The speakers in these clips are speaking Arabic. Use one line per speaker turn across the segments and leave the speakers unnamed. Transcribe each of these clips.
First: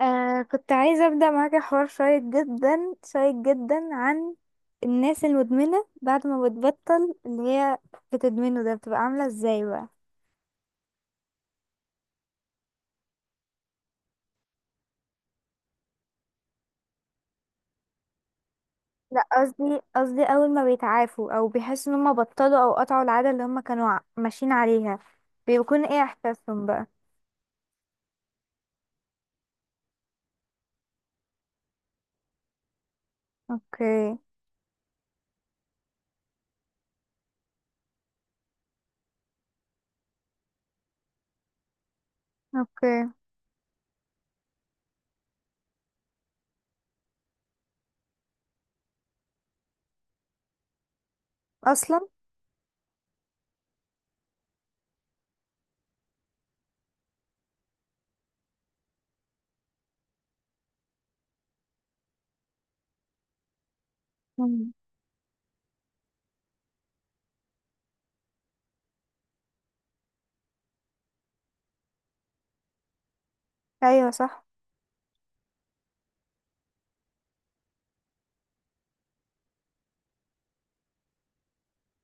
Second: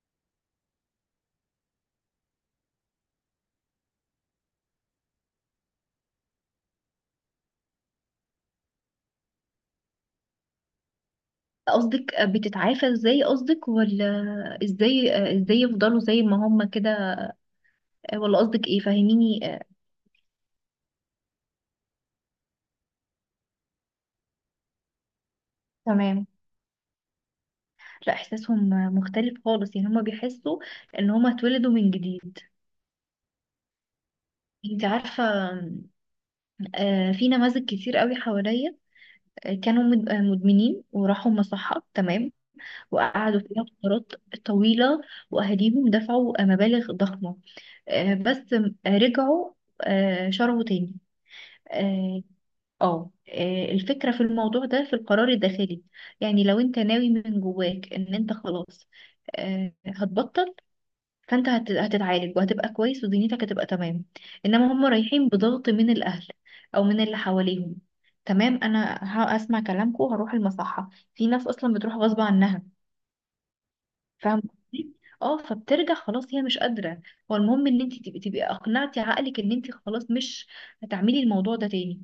كنت عايزة أبدأ معاكي حوار شيق جدا شيق جدا، عن الناس المدمنة بعد ما بتبطل اللي هي بتدمنه ده بتبقى عاملة ازاي بقى.
قصدك بتتعافى ازاي؟ قصدك ولا ازاي يفضلوا زي ما هم كده؟ ولا قصدك ايه؟
لا
فاهميني؟
قصدي أول ما بيتعافوا أو بيحسوا إن هما بطلوا أو قطعوا العادة اللي هما كانوا ماشيين عليها، بيكون ايه
تمام.
إحساسهم بقى؟
لا، احساسهم مختلف خالص، يعني هم بيحسوا ان هم اتولدوا من جديد.
اوكي.
انت عارفة؟ في نماذج كتير قوي حواليا، كانوا مدمنين وراحوا مصحة. تمام.
اوكي.
وقعدوا فيها فترات طويلة، واهاليهم دفعوا مبالغ ضخمة. بس رجعوا، شربوا تاني.
أصلا.
آه، الفكرة في الموضوع ده في القرار الداخلي. يعني لو انت ناوي من جواك ان انت خلاص هتبطل، فانت هتتعالج وهتبقى كويس ودنيتك هتبقى تمام.
مم.
انما هم رايحين بضغط من الاهل او من اللي حواليهم. تمام، انا هسمع كلامكم وهروح المصحة. في ناس اصلا بتروح غصب عنها.
أيوة
فاهم
صح.
قصدي؟ اه، فبترجع، خلاص هي مش قادرة. هو المهم ان انت تبقي اقنعتي عقلك ان انت خلاص مش هتعملي الموضوع ده تاني.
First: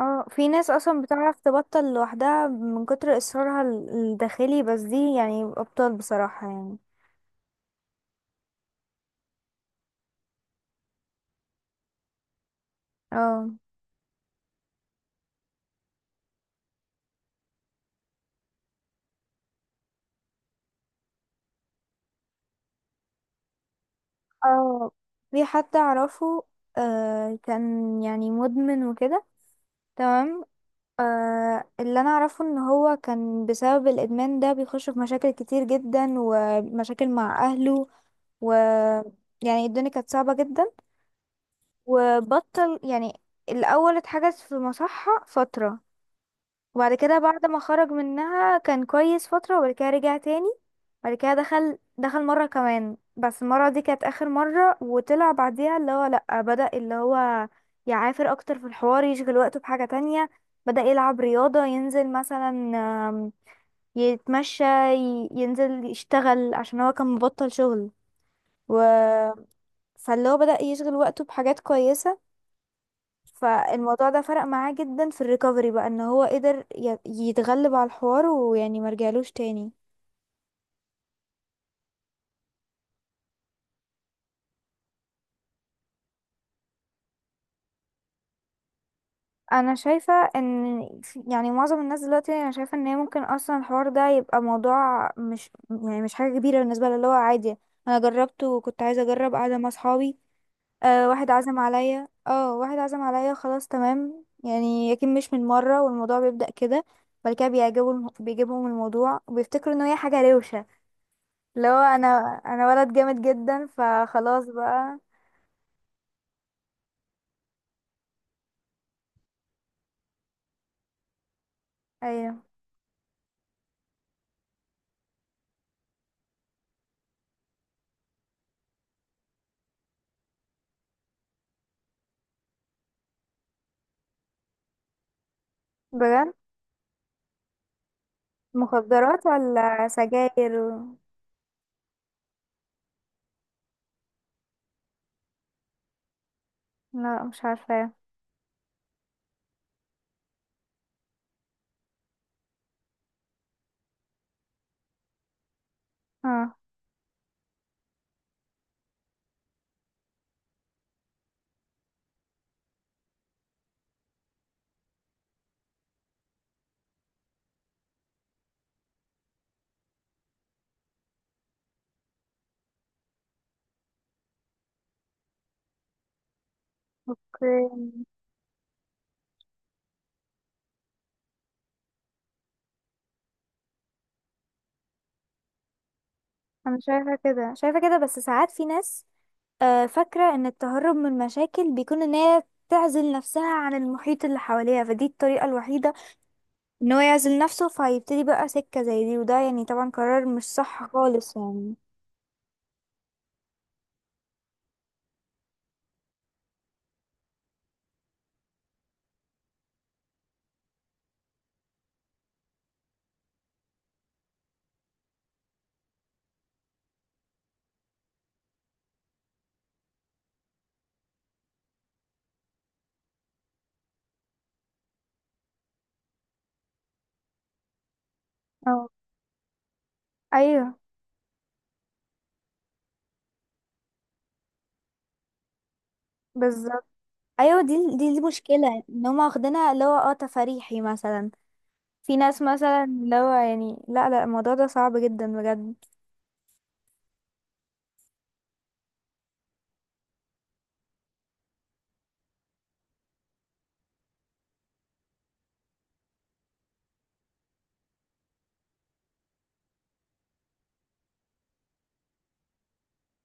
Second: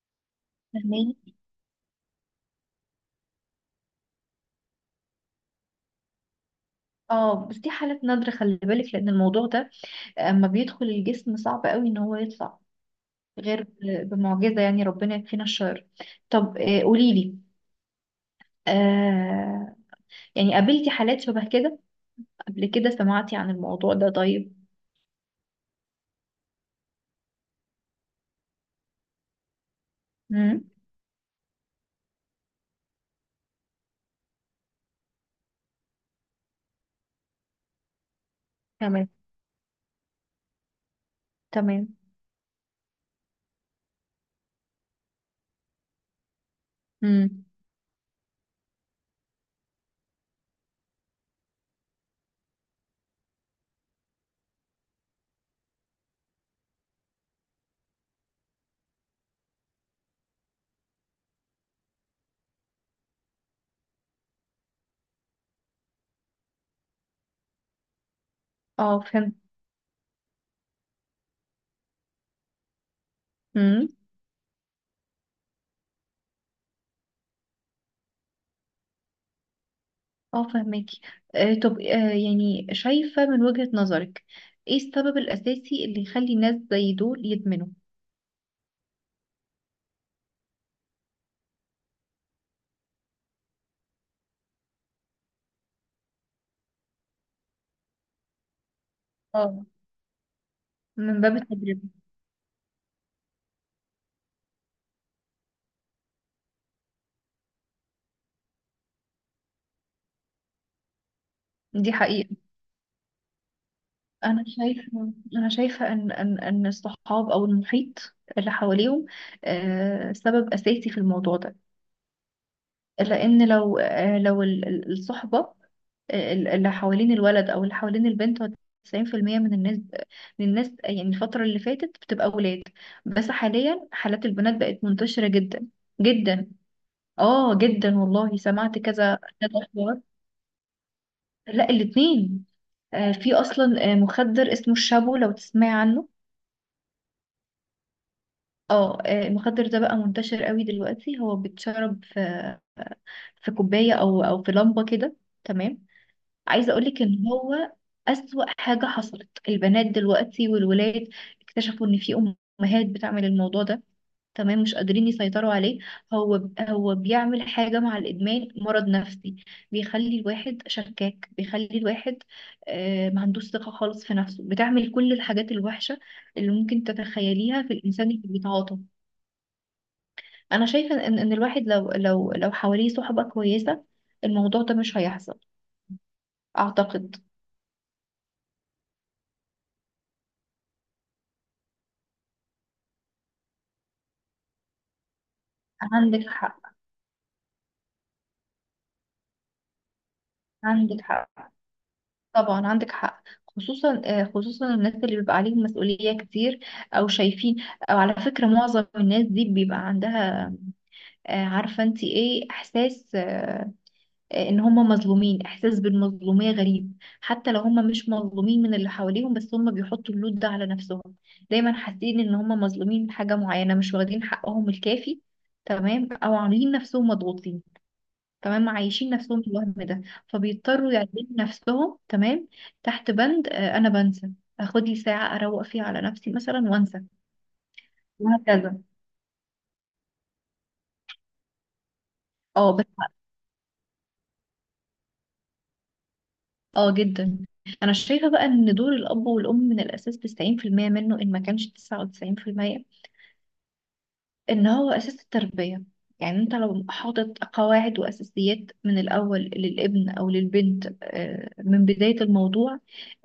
اه في ناس أصلا
فاهماني؟
بتعرف تبطل لوحدها من كتر إصرارها الداخلي، بس دي يعني أبطال بصراحة يعني.
اه، بس دي حالات نادرة، خلي بالك، لأن الموضوع ده أما بيدخل الجسم صعب قوي إن هو يطلع،
اه.
غير بمعجزة. يعني ربنا يكفينا الشر. طب قوليلي، آه يعني قابلتي حالات شبه كده قبل كده؟ سمعتي عن الموضوع ده؟ طيب.
اه في حد اعرفه، آه كان يعني مدمن وكده. تمام.
مم.
آه اللي انا اعرفه ان هو كان بسبب الادمان ده بيخش في مشاكل كتير جدا ومشاكل مع اهله و...
تمام.
يعني الدنيا كانت صعبة جدا،
تمام.
وبطل يعني. الاول اتحجز في مصحة فترة، وبعد كده
مم.
بعد ما خرج منها كان كويس فترة، وبعد كده رجع تاني. بعد كده دخل مرة كمان، بس المرة دي كانت آخر مرة، وطلع بعديها اللي هو لأ، بدأ اللي هو يعافر أكتر في الحوار، يشغل وقته بحاجة تانية. بدأ يلعب رياضة، ينزل مثلا آم، يتمشى، ينزل يشتغل عشان هو كان مبطل شغل و...
اه، فهمت.
فاللي هو بدأ يشغل وقته بحاجات كويسة.
مم.
فالموضوع ده فرق معاه جدا في الريكفري بقى، ان هو قدر يتغلب على الحوار ويعني مرجعلوش تاني.
اه، فهماكي. طب، يعني شايفة من وجهة نظرك ايه السبب الأساسي اللي يخلي الناس زي دول يدمنوا؟
انا شايفة ان يعني معظم الناس دلوقتي انا شايفة ان هي ممكن اصلا الحوار ده يبقى موضوع مش يعني مش حاجة كبيرة بالنسبة لها، اللي هو عادي. انا جربته وكنت عايزة اجرب قاعدة
اه،
مع صحابي، آه
من
واحد
باب
عزم
التجربة.
عليا، اه واحد عزم عليا خلاص تمام يعني، يمكن مش من مرة والموضوع بيبدأ كده. بعد كده بيعجبوا بيجيبهم الموضوع وبيفتكروا ان هي حاجة روشة. لو
دي
انا
حقيقة.
انا ولد جامد جدا فخلاص
انا
بقى.
شايفه انا شايفه ان الصحاب او المحيط اللي حواليهم سبب اساسي في الموضوع ده.
ايوه.
لان لو الصحبه، اللي حوالين الولد او اللي حوالين البنت، هو 90% من الناس، من الناس. يعني الفتره اللي فاتت بتبقى ولاد، بس حاليا حالات البنات بقت منتشره جدا
بجد؟
جدا. اه جدا، والله سمعت كذا
مخدرات
كذا
ولا
اخبار.
سجاير و...
لا، الاتنين. في اصلا مخدر اسمه الشابو، لو تسمعي عنه.
لا مش عارفه.
المخدر ده بقى منتشر قوي دلوقتي، هو بيتشرب في كوباية او في لمبة كده. تمام.
اه.
عايزة اقولك ان هو اسوأ حاجة حصلت، البنات دلوقتي والولاد اكتشفوا ان في امهات بتعمل الموضوع ده. تمام، مش قادرين يسيطروا عليه. هو بيعمل حاجة مع الادمان، مرض نفسي، بيخلي الواحد شكاك، بيخلي الواحد ما عندوش ثقة خالص في نفسه، بتعمل كل الحاجات الوحشة اللي ممكن تتخيليها في الانسان
اوكي.
اللي بيتعاطى. انا شايفه ان الواحد لو حواليه صحبه كويسه، الموضوع ده مش هيحصل،
انا شايفه
اعتقد.
كده، شايفه كده، بس ساعات في ناس فاكره ان التهرب من المشاكل بيكون ان هي تعزل نفسها عن المحيط اللي حواليها، فدي الطريقه الوحيده
عندك حق.
ان هو يعزل نفسه، فيبتدي بقى سكه زي دي، وده يعني طبعا قرار مش صح
عندك
خالص
حق،
يعني.
طبعا عندك حق. خصوصا خصوصا الناس اللي بيبقى عليهم مسؤوليه كتير، او شايفين، او على فكره معظم الناس دي بيبقى عندها عارفه انت ايه احساس ان هم مظلومين، احساس بالمظلوميه غريب، حتى لو هم مش مظلومين من اللي حواليهم بس هم بيحطوا اللود ده على نفسهم. دايما حاسين ان هم مظلومين من حاجه معينه، مش واخدين حقهم الكافي، تمام، او عاملين نفسهم مضغوطين، تمام،
اه.
عايشين نفسهم الوهم ده.
ايوه
فبيضطروا يعيشوا نفسهم، تمام، تحت بند انا بنسى، اخد لي ساعه اروق فيها على نفسي مثلا
بالظبط.
وانسى،
ايوه دي
وهكذا.
مشكله، ان هم واخدينها اللي هو اه تفريحي مثلا. في ناس
اه،
مثلا
بس.
اللي هو يعني لا الموضوع ده صعب جدا بجد.
اه جدا. انا شايفه بقى ان دور الاب والام من الاساس 90% منه، ان ما كانش 99%، ان هو اساس التربية. يعني انت لو حاطط قواعد واساسيات من الاول للابن او للبنت، من بداية الموضوع،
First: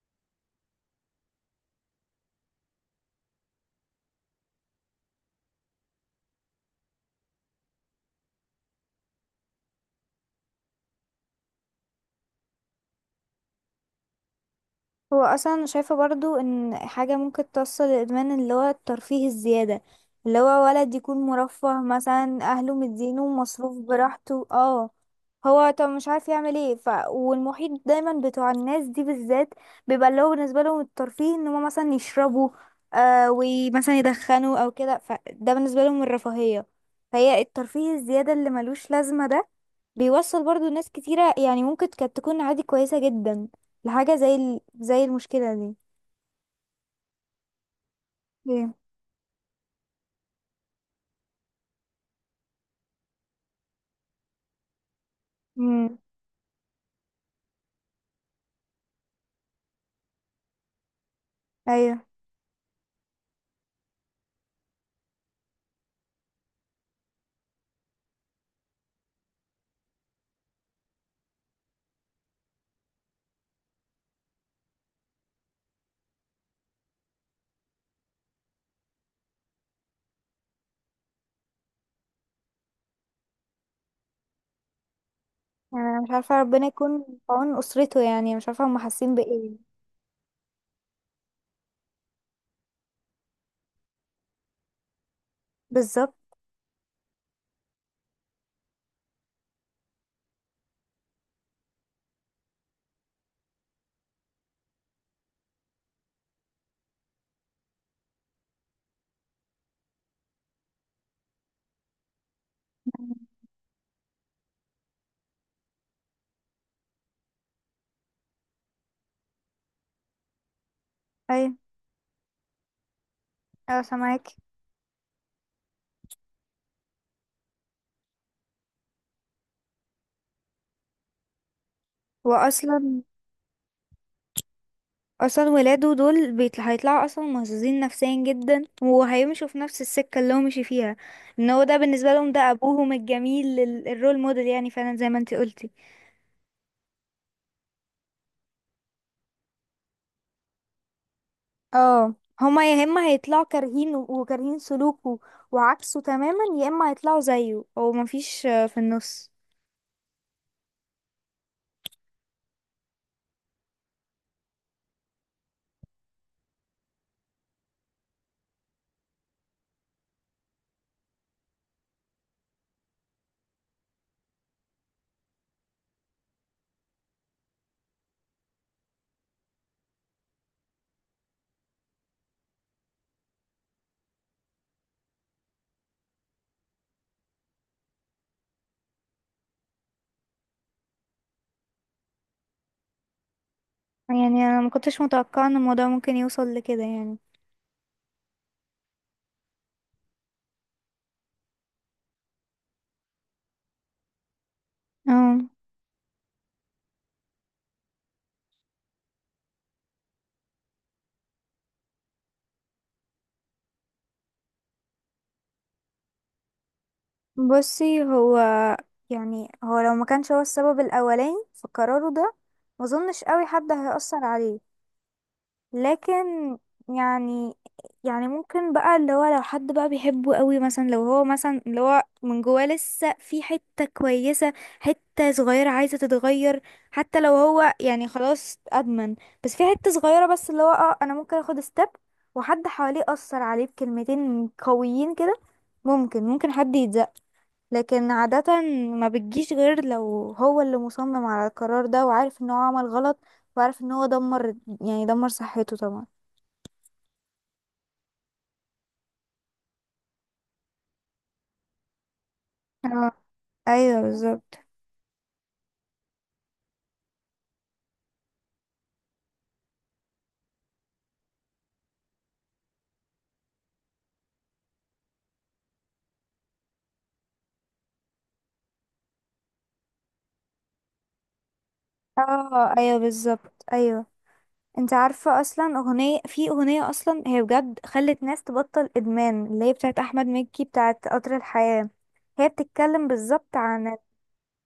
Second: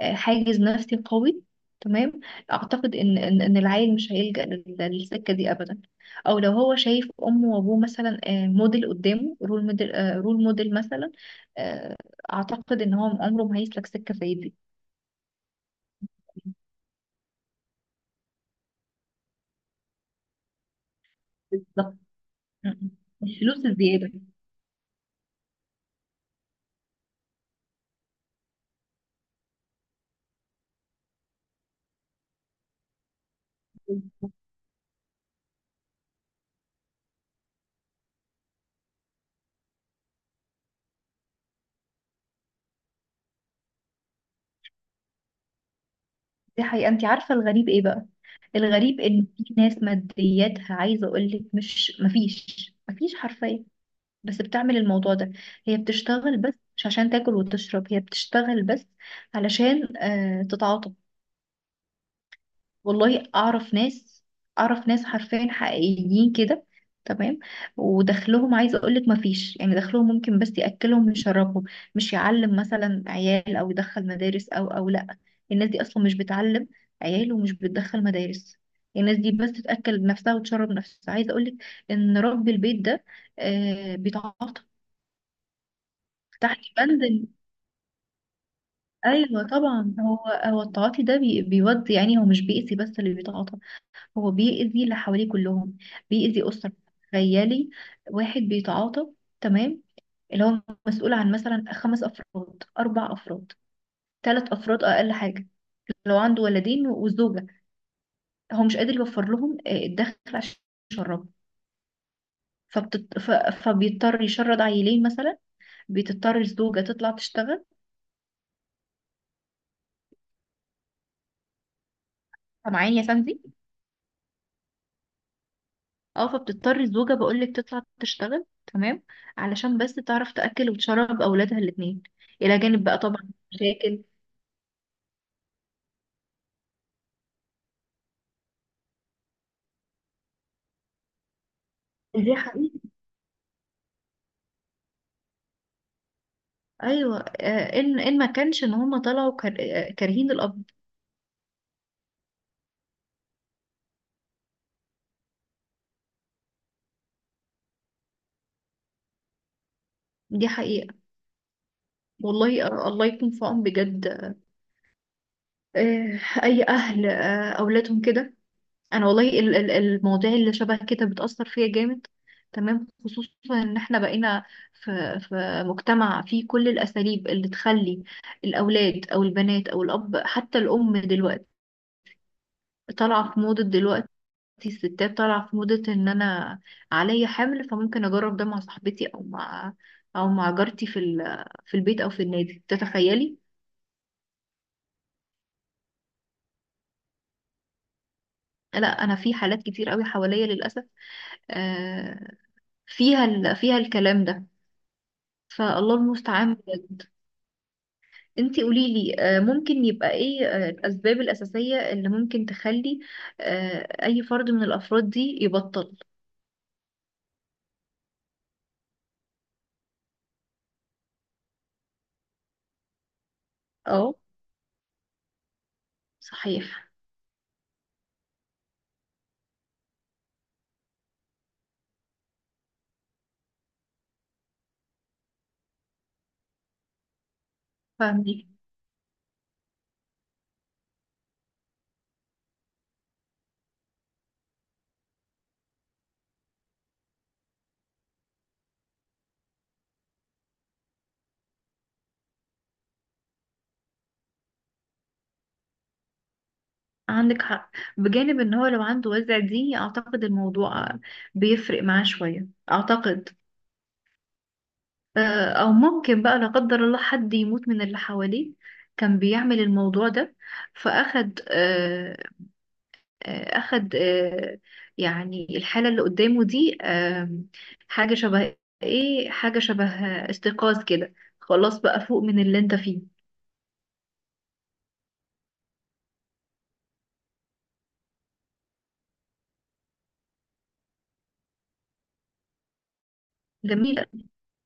حاجز نفسي قوي. تمام. اعتقد ان إن العيل مش هيلجأ للسكة دي ابدا. او لو هو شايف امه وابوه مثلا موديل قدامه، رول موديل، رول موديل مثلا، آه، اعتقد ان هو عمره ما هيسلك سكة زي دي.
هو اصلا شايفه برضو ان حاجه ممكن توصل للادمان اللي هو الترفيه الزياده، اللي هو ولد يكون مرفه
بالظبط.
مثلا
م-
اهله
م.
مدينه
الفلوس
مصروف
الزيادة.
براحته اه. هو طب مش عارف يعمل ايه ف... والمحيط دايما بتوع الناس دي بالذات بيبقى اللي هو بالنسبه لهم الترفيه ان هم مثلا يشربوا، آه ومثلا يدخنوا او كده، فده بالنسبه لهم الرفاهيه. فهي الترفيه الزياده اللي ملوش لازمه ده بيوصل برضو ناس كتيره، يعني ممكن كانت تكون عادي كويسه جدا لحاجه زي ال... زي المشكله دي.
دي حقيقة. انت عارفة الغريب ايه بقى؟
ايه؟
الغريب ان في ناس مادياتها، عايزة اقولك، مش، مفيش حرفيا، بس بتعمل الموضوع ده. هي
امم.
بتشتغل بس مش عشان تاكل وتشرب، هي بتشتغل بس علشان تتعاطف.
ايوه
والله اعرف ناس، اعرف ناس حرفيا حقيقيين كده. تمام. ودخلهم، عايزه اقول لك، ما فيش، يعني دخلهم ممكن بس ياكلهم ويشربهم، مش يعلم مثلا عيال او يدخل مدارس، او لا، الناس دي اصلا مش بتعلم عيال ومش بتدخل مدارس. الناس دي بس تاكل نفسها وتشرب نفسها. عايزه اقول لك ان رب البيت ده بيتعاطى
يعني أنا مش عارفه،
تحت
ربنا
بند
يكون في عون اسرته، يعني مش عارفه هم حاسين
ايوه،
بايه.
طبعا. هو التعاطي ده بيودي، يعني هو مش بيأذي بس اللي بيتعاطى، هو بيأذي اللي حواليه كلهم،
بالظبط.
بيأذي أسرة. تخيلي واحد بيتعاطى، تمام، اللي هو مسؤول عن مثلا خمس أفراد، أربع أفراد، ثلاث أفراد، أقل حاجة لو عنده ولدين وزوجة، هو مش قادر يوفر لهم الدخل عشان يشربوا. فبيضطر يشرد عيلين مثلا، بتضطر الزوجة تطلع تشتغل.
ايوه.
سامعاني يا سندي؟
ايوه سامعاكي.
اه، فبتضطر الزوجة، بقولك، تطلع تشتغل، تمام، علشان بس تعرف تأكل وتشرب أولادها الاتنين، إلى جانب بقى
واصلا
طبعا مشاكل.
اصلا ولاده دول بيطل... هيطلعوا اصلا مهزوزين نفسيا جدا، وهيمشوا في نفس السكه اللي هو مشي فيها، ان هو ده بالنسبه لهم
دي
ده
حقيقة.
ابوهم الجميل الرول موديل، يعني فعلا زي ما انت قلتي.
أيوة، إن ما كانش إن هما طلعوا كارهين الأب.
اه. هما يا اما هيطلعوا كارهين وكارهين سلوكه وعكسه تماما، يا اما هيطلعوا زيه، او مفيش في النص.
دي حقيقة. والله الله يكون في عون بجد أي أهل أولادهم كده. أنا والله المواضيع اللي شبه كده بتأثر فيا جامد، تمام، خصوصا إن إحنا بقينا في مجتمع فيه كل الأساليب اللي تخلي الأولاد أو البنات أو الأب حتى الأم دلوقتي طالعة في موضة. دلوقتي الستات طالعة في موضة ان انا عليا حمل، فممكن اجرب ده مع صاحبتي او مع او مع جارتي في في البيت او في النادي، تتخيلي؟
يعني انا ما كنتش متوقعه ان الموضوع ممكن يوصل لكده يعني.
لا، انا في حالات كتير قوي حواليا للاسف آه، فيها فيها الكلام ده.
اه.
فالله المستعان بجد. انتي قولي لي، ممكن يبقى ايه الاسباب الاساسية اللي ممكن تخلي اي فرد من الافراد دي يبطل؟
بصي هو يعني هو لو ما كانش هو السبب الاولاني في قراره ده، ما اظنش قوي حد
اه.
هيأثر عليه. لكن
صحيح.
يعني، ممكن بقى اللي هو لو حد بقى بيحبه قوي مثلا، لو هو مثلا اللي هو من جواه لسه في حتة كويسة، حتة صغيرة عايزة تتغير، حتى لو هو يعني
فاهمك.
خلاص ادمن، بس في حتة صغيرة بس اللي هو اه انا ممكن اخد ستيب، وحد حواليه اثر عليه بكلمتين قويين كده، ممكن حد يتزق. لكن عادة ما بتجيش غير لو هو اللي مصمم على القرار ده، وعارف ان هو عمل غلط، وعارف ان هو دمر، يعني دمر صحته طبعا.
عندك حق. بجانب ان هو لو عنده وزع دي، اعتقد الموضوع بيفرق معاه شوية،
اه
اعتقد.
ايوه بالظبط.
او ممكن بقى، لا قدر الله، حد يموت من اللي حواليه كان بيعمل الموضوع ده، فاخد آه، آه، اخد، يعني الحالة اللي قدامه دي حاجة شبه، ايه، حاجة شبه استيقاظ كده، خلاص بقى فوق من اللي
اه
انت
ايوه
فيه.
بالظبط ايوه. انت عارفه اصلا اغنيه، في اغنيه اصلا هي بجد خلت ناس تبطل ادمان، اللي هي بتاعت احمد مكي، بتاعت قطر الحياه. هي بتتكلم بالظبط عن
جميلة.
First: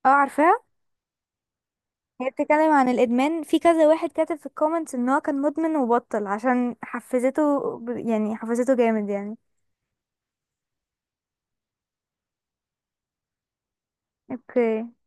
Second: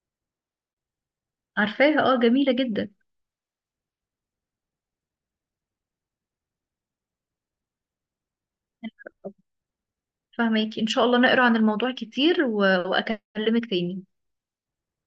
اه... عارفاها؟
عارفاها، اه،
هي
جميلة
بتتكلم عن
جدا.
الادمان، في كذا واحد كاتب في الكومنتس ان هو كان مدمن وبطل عشان حفزته يعني حفزته جامد يعني.
فهماكي، ان شاء الله نقرا عن الموضوع كتير و... واكلمك تاني.
اوكي.